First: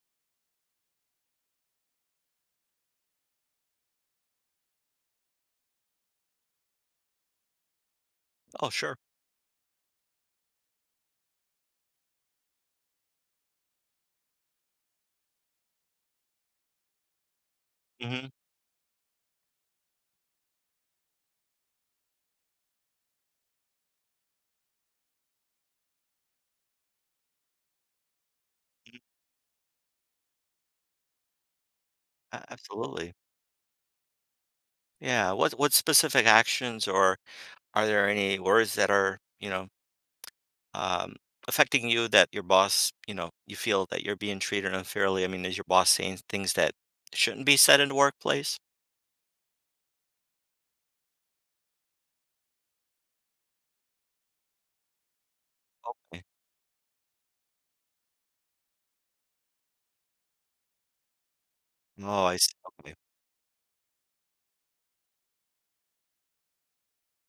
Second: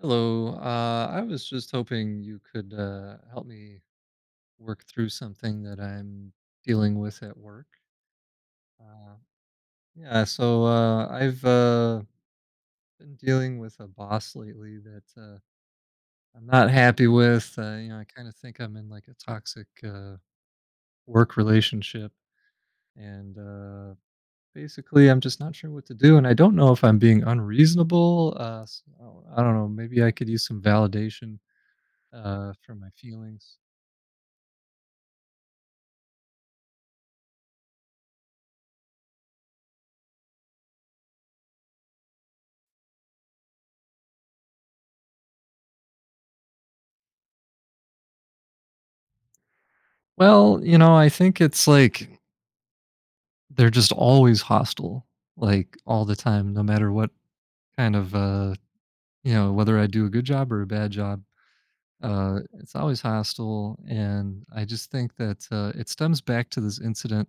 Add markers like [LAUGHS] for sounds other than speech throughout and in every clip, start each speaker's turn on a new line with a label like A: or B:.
A: Hello. I was just hoping you could help me work through something that I'm dealing with at work.
B: Oh, sure.
A: Uh, I've been dealing with a boss lately that I'm not happy with. You know, I kind
B: Mhm,
A: of think I'm in like a toxic work relationship, and basically, I'm just not sure what to do, and I don't know if I'm being unreasonable.
B: mhm.
A: So I don't know. Maybe I could use some validation for my
B: Absolutely.
A: feelings.
B: Yeah, what specific actions or are there any words that are, you know, um, affecting you that your boss, you know, you feel that you're being treated unfairly? I mean, is your boss saying things that shouldn't be said in the workplace?
A: Well, you know, I think it's like they're just always hostile, like all the
B: Okay.
A: time, no matter what kind of, you know, whether I do a good job or a bad job.
B: Oh, I see,
A: It's
B: okay.
A: always hostile. And I just think that it stems back to this incident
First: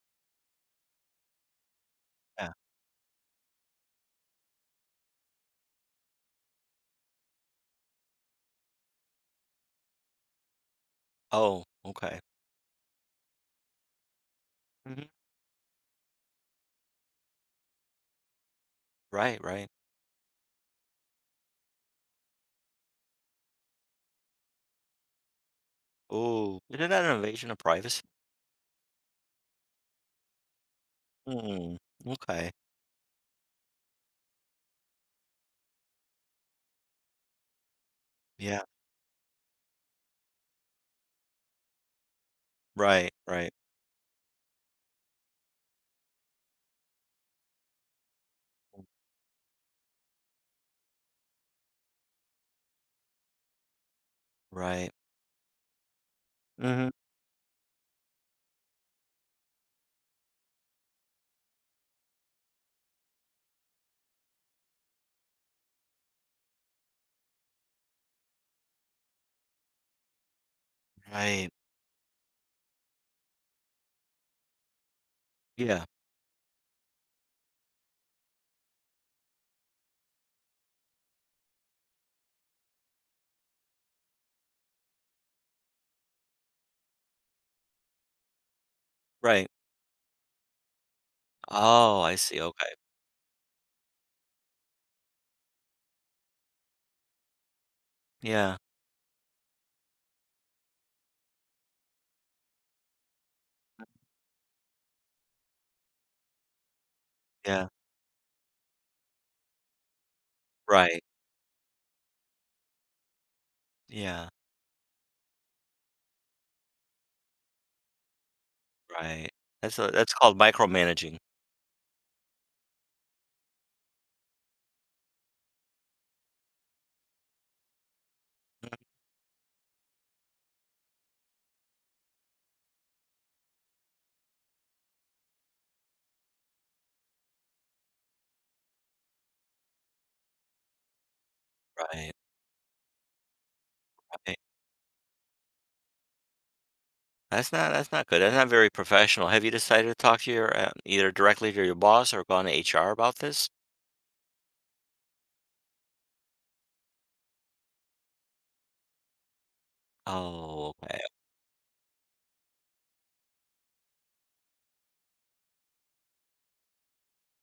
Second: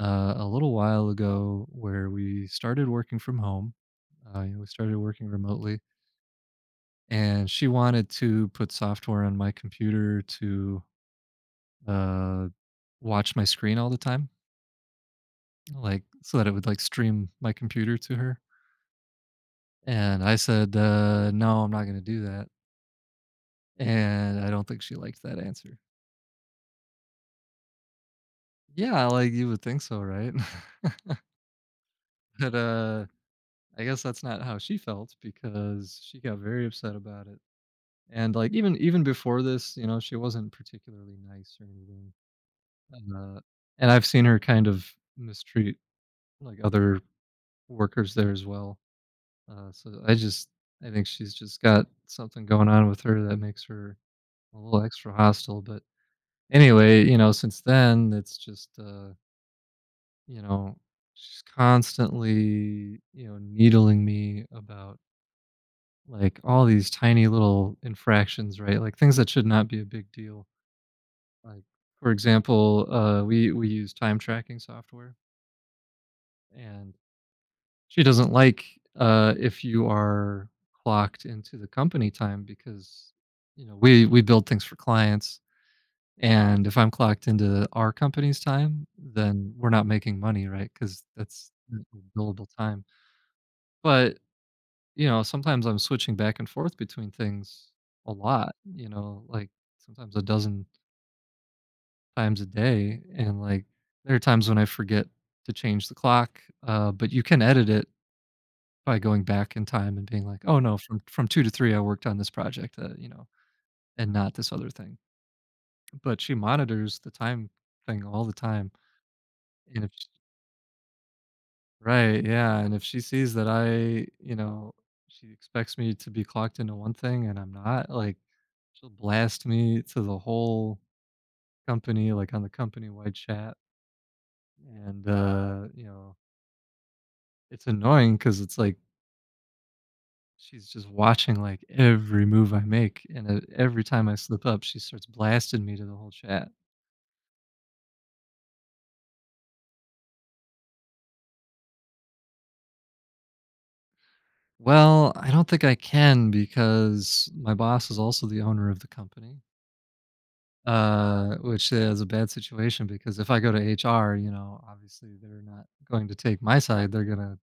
A: a little while ago where we
B: Yeah.
A: started working from home. You know, we started working remotely, and she wanted to put software on my computer to
B: Oh, okay.
A: uh, watch my screen all the time
B: Mhm.
A: like so that it would like stream my computer to her.
B: Right, right.
A: And I said, "No, I'm not going to do that." And I don't think she liked that answer.
B: Oh, isn't that an invasion of privacy?
A: Yeah, like you would think so, right? [LAUGHS]
B: Mm, okay.
A: But I guess that's not how she felt because she got very upset about it. And like
B: Yeah.
A: even before this, you know, she wasn't particularly nice or anything.
B: Right,
A: And, uh,
B: right,
A: and I've seen her kind of mistreat like other workers there as well. Uh, so I just I think she's just got something going on with her that makes her a little
B: right.
A: extra hostile. But
B: Mhm.
A: anyway, you know, since then it's just you know, she's constantly, you know, needling me about like all these tiny little infractions, right? Like things that should not be a big deal.
B: Right.
A: Like for example, we use time tracking software,
B: Yeah,
A: and she doesn't like, if you are clocked into the company time because, you know, we build things for clients, and if I'm clocked into our company's time,
B: right.
A: then we're not making money, right, because that's not
B: Oh, I see,
A: billable
B: okay.
A: time. But, you know, sometimes I'm switching back and forth between things a lot,
B: Yeah,
A: you know, like, sometimes a dozen times a day, and, like, there are times when I forget to change the clock, but you can
B: yeah,
A: edit it by going back in time and being like, "Oh, no,
B: right.
A: from 2 to 3, I worked on this project that," you know, and
B: Yeah,
A: not this other thing. But she monitors the time thing all the time,
B: right. That's
A: and
B: a,
A: if sh
B: that's called micromanaging.
A: right, yeah, and if she sees that she expects me to be clocked into one thing and I'm not, like, she'll blast me to the whole company, like, on the company-wide chat, and, you know, it's annoying because it's like she's just watching, like,
B: Right,
A: every move I make, and, every time I
B: right.
A: slip up, she starts blasting me to the whole chat.
B: That's not, that's not good. That's not very professional. Have you decided to talk to your either directly to your boss or gone to HR about this?
A: Well, I don't think I can because my boss is also the owner of the company,
B: Oh, okay.
A: which is a bad situation because if I go to HR, you know, obviously, they're not going to take my side, they're gonna,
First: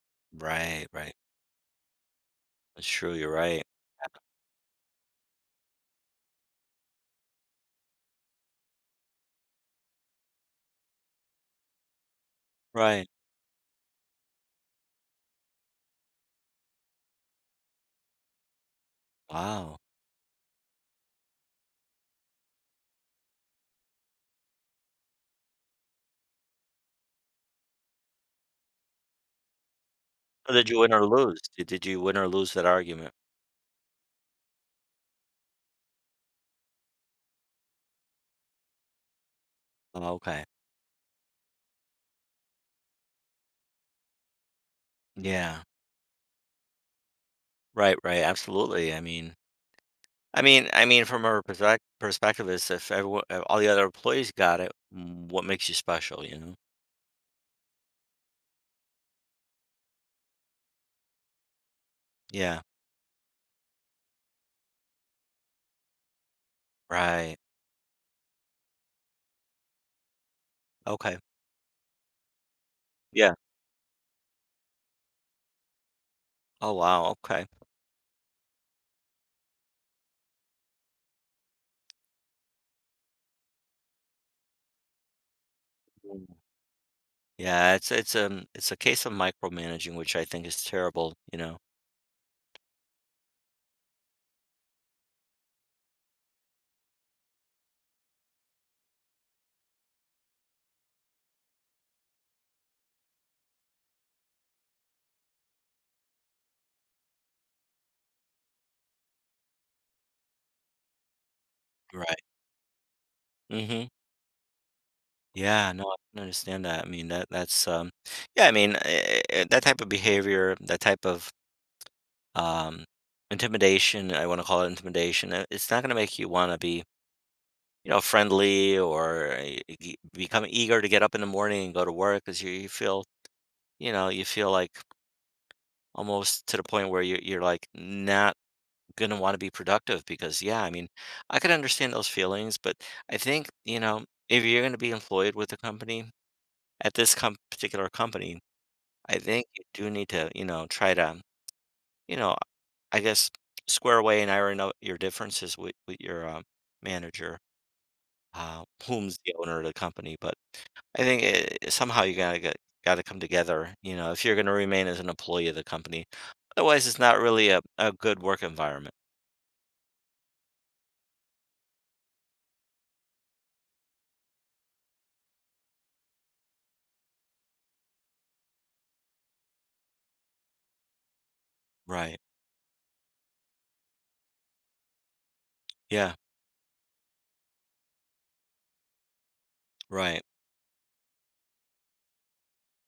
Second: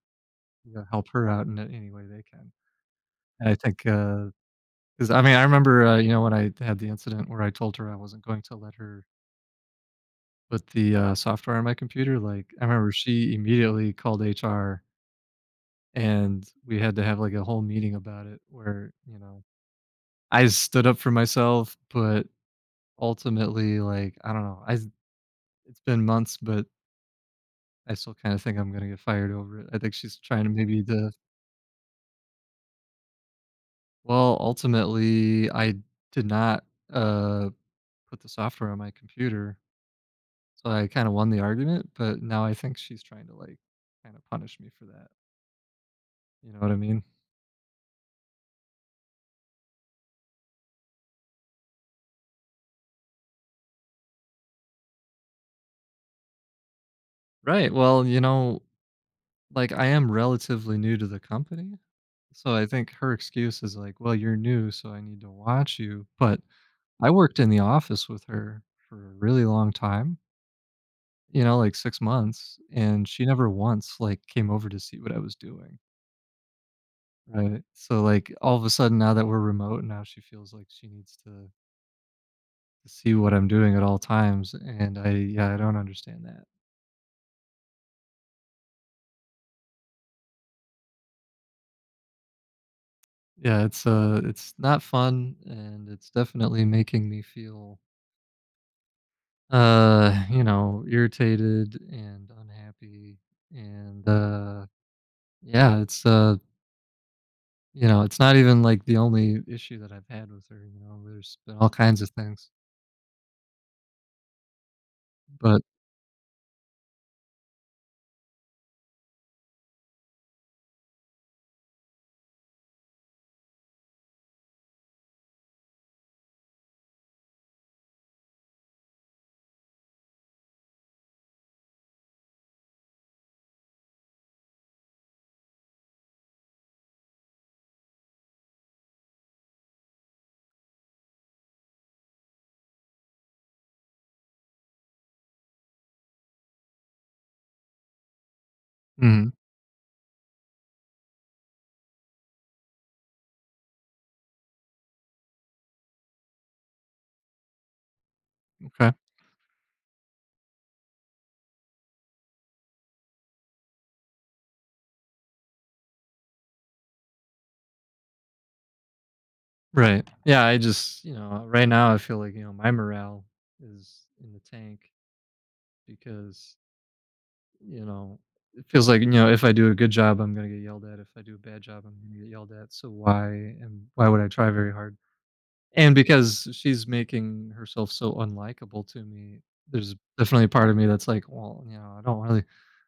A: you
B: Right,
A: know, help
B: right.
A: her out in any way they can.
B: That's true, you're
A: And I
B: right.
A: think, because I mean, I remember, you know, when I had the incident where I told her I wasn't going to let her with the, software on my computer, like, I remember
B: Right.
A: she immediately called HR, and we had to have, like, a whole meeting about it where, you know,
B: Wow.
A: I stood up for myself, but ultimately, like, I don't know, I s it's been months, but I still kinda think I'm gonna get fired over it. I think she's trying to
B: So did you
A: maybe
B: win or
A: to,
B: lose? Did you win or lose that argument?
A: well, ultimately, I did not, uh, put the software on my computer,
B: Oh, okay.
A: so I kinda won the argument, but now I think she's trying to, like, kinda punish me for that,
B: Yeah.
A: you know what I mean?
B: Right, right. Absolutely. I mean, from her perspective, is if everyone, if all the other employees got it, mm, what makes you special, you know?
A: Right. Well, you know, like I am relatively new to the company. So
B: Yeah,
A: I think her excuse is like, well, you're new, so I need to watch you. But I
B: right.
A: worked in the office with her for a really long time,
B: Okay.
A: you know, like 6 months, and she
B: Yeah.
A: never once like came over to see what I was doing.
B: Oh wow. Okay.
A: Right. So like all of a sudden now that we're remote, now she feels like she needs to see what I'm doing at all times. And I yeah, I don't understand
B: Mm.
A: that.
B: Yeah, it's, it's a case of micromanaging, which I think is terrible, you know.
A: Yeah, it's not fun and it's definitely making me feel you know, irritated and unhappy and, yeah, it's, you know, it's not even, like, the only issue that I've had with her, you know, there's been all kinds of
B: Right.
A: things,
B: Mm-hmm.
A: but
B: Yeah, no, I can understand that. I mean that, that's yeah, I mean that type of behavior, that type of um intimidation. I want to call it intimidation. It's not going to make you want to be, you know, friendly or become eager to get up in the morning and go to work because you feel, you know, you feel like almost to the point where you're like not going to want to be productive because yeah, I mean I could understand those feelings, but I think, you know, if you're going to be employed with a company, at this particular company, I
A: mhm,
B: think you do need to, you know, try to, you know, I guess square away and iron out your differences with your manager,
A: okay,
B: whom's the owner of the company. But I think it, somehow you gotta get, gotta come together, you know, if you're going to remain as an employee of the company, otherwise it's not really a good work environment.
A: right. Yeah, I just, you know, right now I feel like, you know, my morale is in the tank because, you know, it feels like, you know, if I do a good job, I'm gonna get yelled at, if I do a bad job, I'm
B: Right.
A: gonna get yelled at, so why would I try very hard? And
B: Yeah,
A: because she's making herself so unlikable to me, there's
B: right.
A: definitely a part of me that's like, "Well, you know, I don't really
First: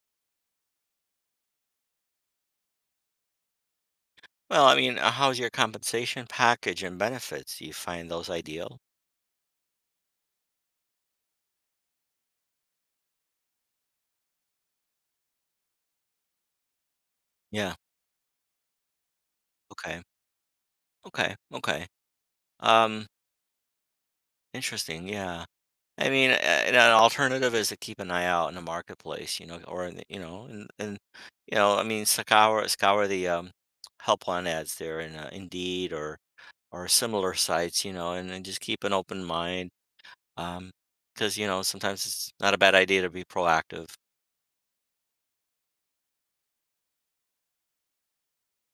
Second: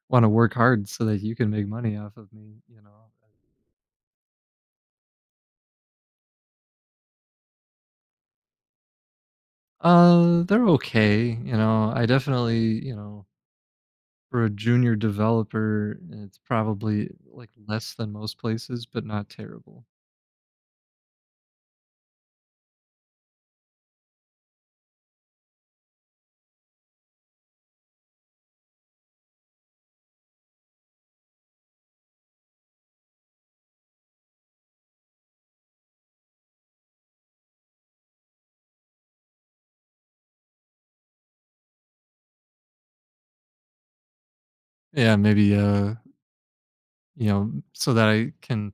A: wanna work hard so that you can make money off of me," you know?
B: Well, I mean, how's your compensation package and benefits? Do you find those ideal?
A: They're okay, you know, I definitely, you know, for a junior developer, it's probably, like,
B: Yeah.
A: less than most places, but not terrible.
B: Okay. Okay. Okay. Um, interesting. Yeah. I mean, and an alternative is to keep an eye out in the marketplace, you know, or in the, you know, and you know, I mean, scour the helpline ads there in Indeed or similar sites, you know, and just keep an open mind. Um, because you know, sometimes it's not a bad idea to be proactive.
A: Yeah, maybe, you know, so that I can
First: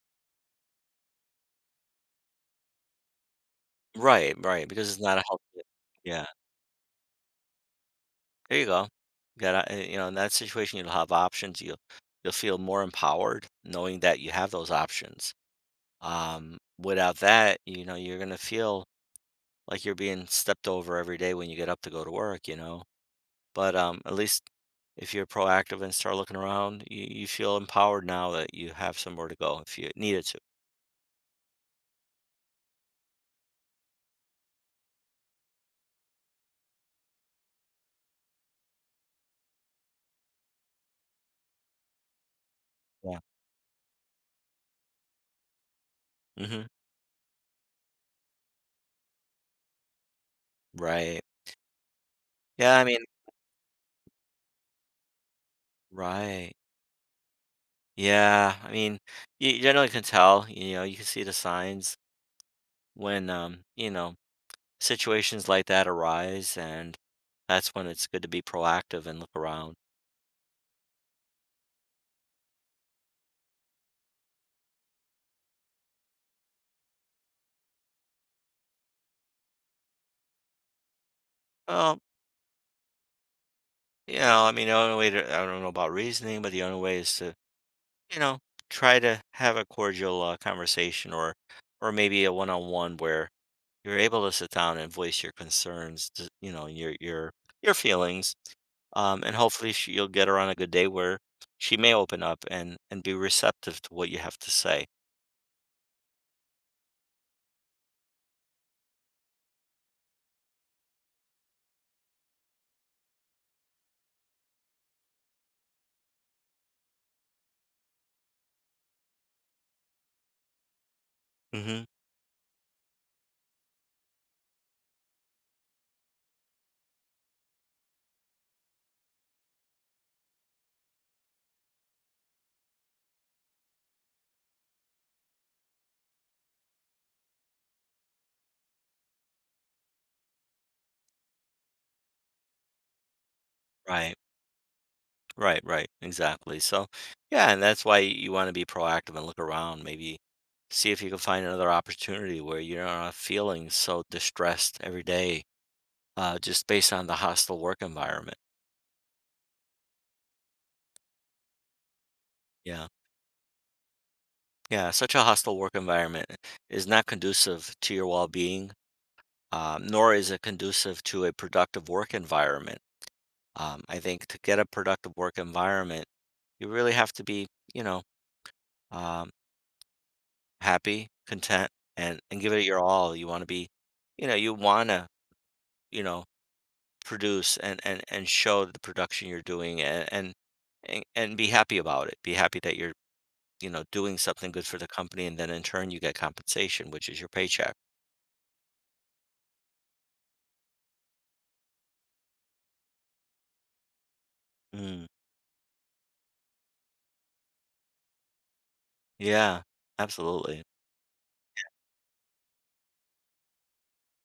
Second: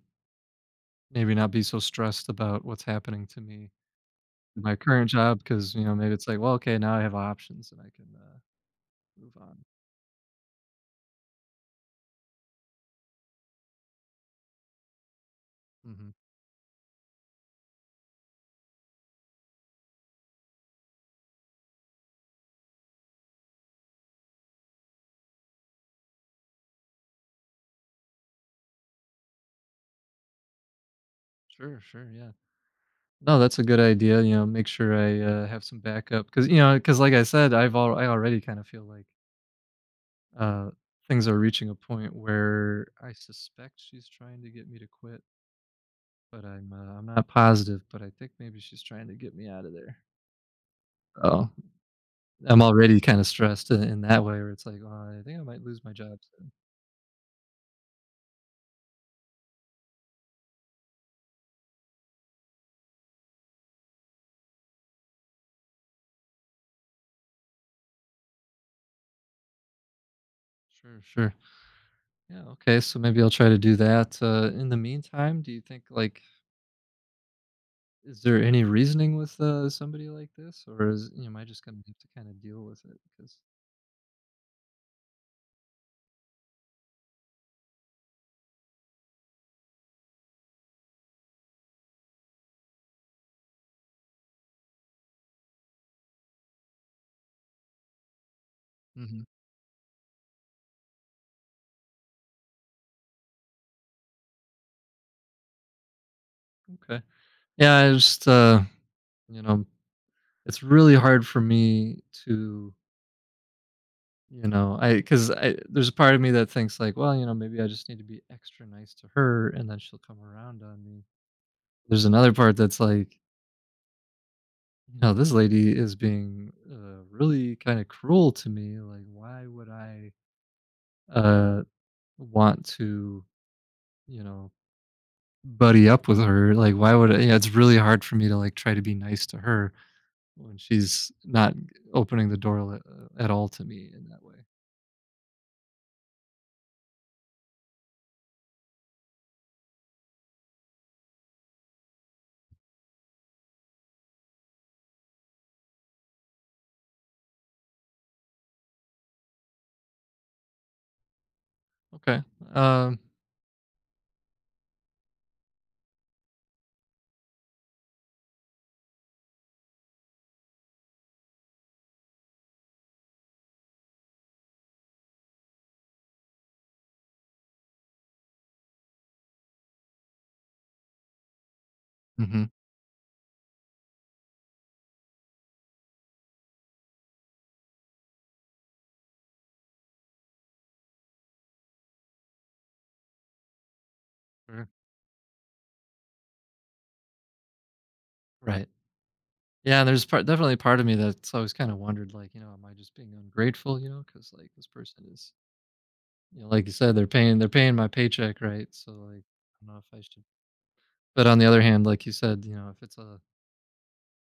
A: maybe not be so stressed about what's happening to me.
B: Right. Right.
A: My
B: Because it's
A: current
B: not a
A: job
B: help.
A: because, you know, maybe
B: Yeah.
A: it's like, well, okay, now I have options and I can
B: There you go.
A: move on.
B: Got to, you know, in that situation, you'll have options. You'll feel more empowered knowing that you have those options.
A: Hmm.
B: Without that, you know, you're gonna feel like you're being stepped over every day when you get up to go to work. You know, but at least if you're proactive and start looking around, you feel empowered now that you have somewhere to go if you needed to.
A: Sure, sure, yeah. No, that's a good idea. You know, make sure I have some backup because you know, because like I said, I already kind of feel like uh, things are reaching a point where I
B: Yeah.
A: suspect she's trying to get me to quit, but
B: Hmm.
A: I'm not positive, but I think maybe she's trying to get me out of there.
B: Right.
A: Oh, I'm
B: Yeah. I
A: already
B: mean,
A: kind of stressed in that way, where it's like, oh, I think I might lose my job soon.
B: right. Yeah. I mean, you generally can tell. You know, you can see the signs when you know situations like that arise, and that's when it's good to be proactive and look around.
A: Sure, sure. Yeah, okay, so maybe I'll try to do that. In the meantime, do you think like is there any reasoning with somebody like this, or is, you know, am I just gonna have
B: Well,
A: to kind of deal with it? Because
B: you know, I mean, the only way to, I don't know about reasoning, but the only way is to, you know, try to have a cordial conversation, or maybe a one-on-one where you're able to sit down and voice your concerns, to, you know, your feelings.
A: hmm
B: And hopefully she, you'll get her on a good day where she may open up and be receptive to what you have to say.
A: okay, yeah, I just you know, it's really hard for me to, you know, I because I there's a part of me that thinks like, well, you know, maybe I just need to be extra nice to her, and then she'll come around on me.
B: Hmm.
A: There's another part that's like, no, this lady is being, really kinda cruel to me, like, why would I, uh, want to, you know, buddy up with her? Like, why would I yeah, it's really hard for me to, like, try to be nice to her when she's not opening the door li at all to me in
B: Right.
A: that way.
B: Right, right, exactly. So, yeah, and that's why you want to be proactive and look around, maybe see if you can find another opportunity where you're not feeling so distressed every day, just based on the hostile work environment.
A: Okay,
B: Yeah,
A: um
B: yeah, such a hostile work environment is not conducive to your well-being, nor is it conducive to a productive work environment. I think to get a productive work environment, you really have to be, you know, um, happy, content, and
A: mhm,
B: give it your all. You wanna be, you know, you wanna, you know, produce and show the production you're doing, and be happy about it. Be happy that you're, you know, doing something good
A: sure,
B: for the company, and then in turn, you get compensation, which is your paycheck.
A: right. Yeah, and there's part definitely part of me that's always kinda wondered, like, you know, am I just being ungrateful, you know, because like, this
B: Mm.
A: person is, you know, like you said, they're paying my paycheck, right? So, like,
B: Yeah.
A: I don't know if I should,
B: Absolutely.
A: but on the other hand, like you said, you know, if it's a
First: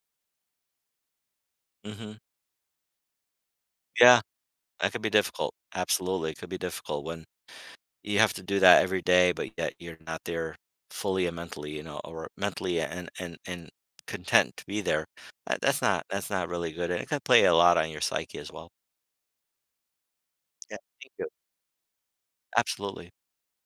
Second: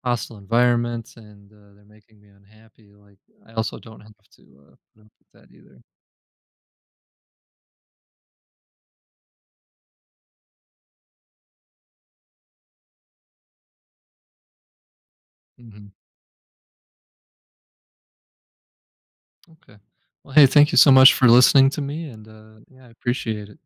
A: hostile environment and, they're
B: Mhm.
A: making me unhappy, like, I also don't have
B: Yeah.
A: to,
B: That
A: put
B: could be
A: up with
B: difficult.
A: that either.
B: Absolutely, it could be difficult when you have to do that every day, but yet you're not there fully and mentally, you know, or mentally and, and content to be there. That, that's
A: Mhm.
B: not, that's not really good, and it can play a lot on your psyche as well.
A: Okay. Well, hey, thank
B: Yeah,
A: you so
B: thank
A: much
B: you.
A: for listening to me, and, yeah, I
B: Absolutely.
A: appreciate it.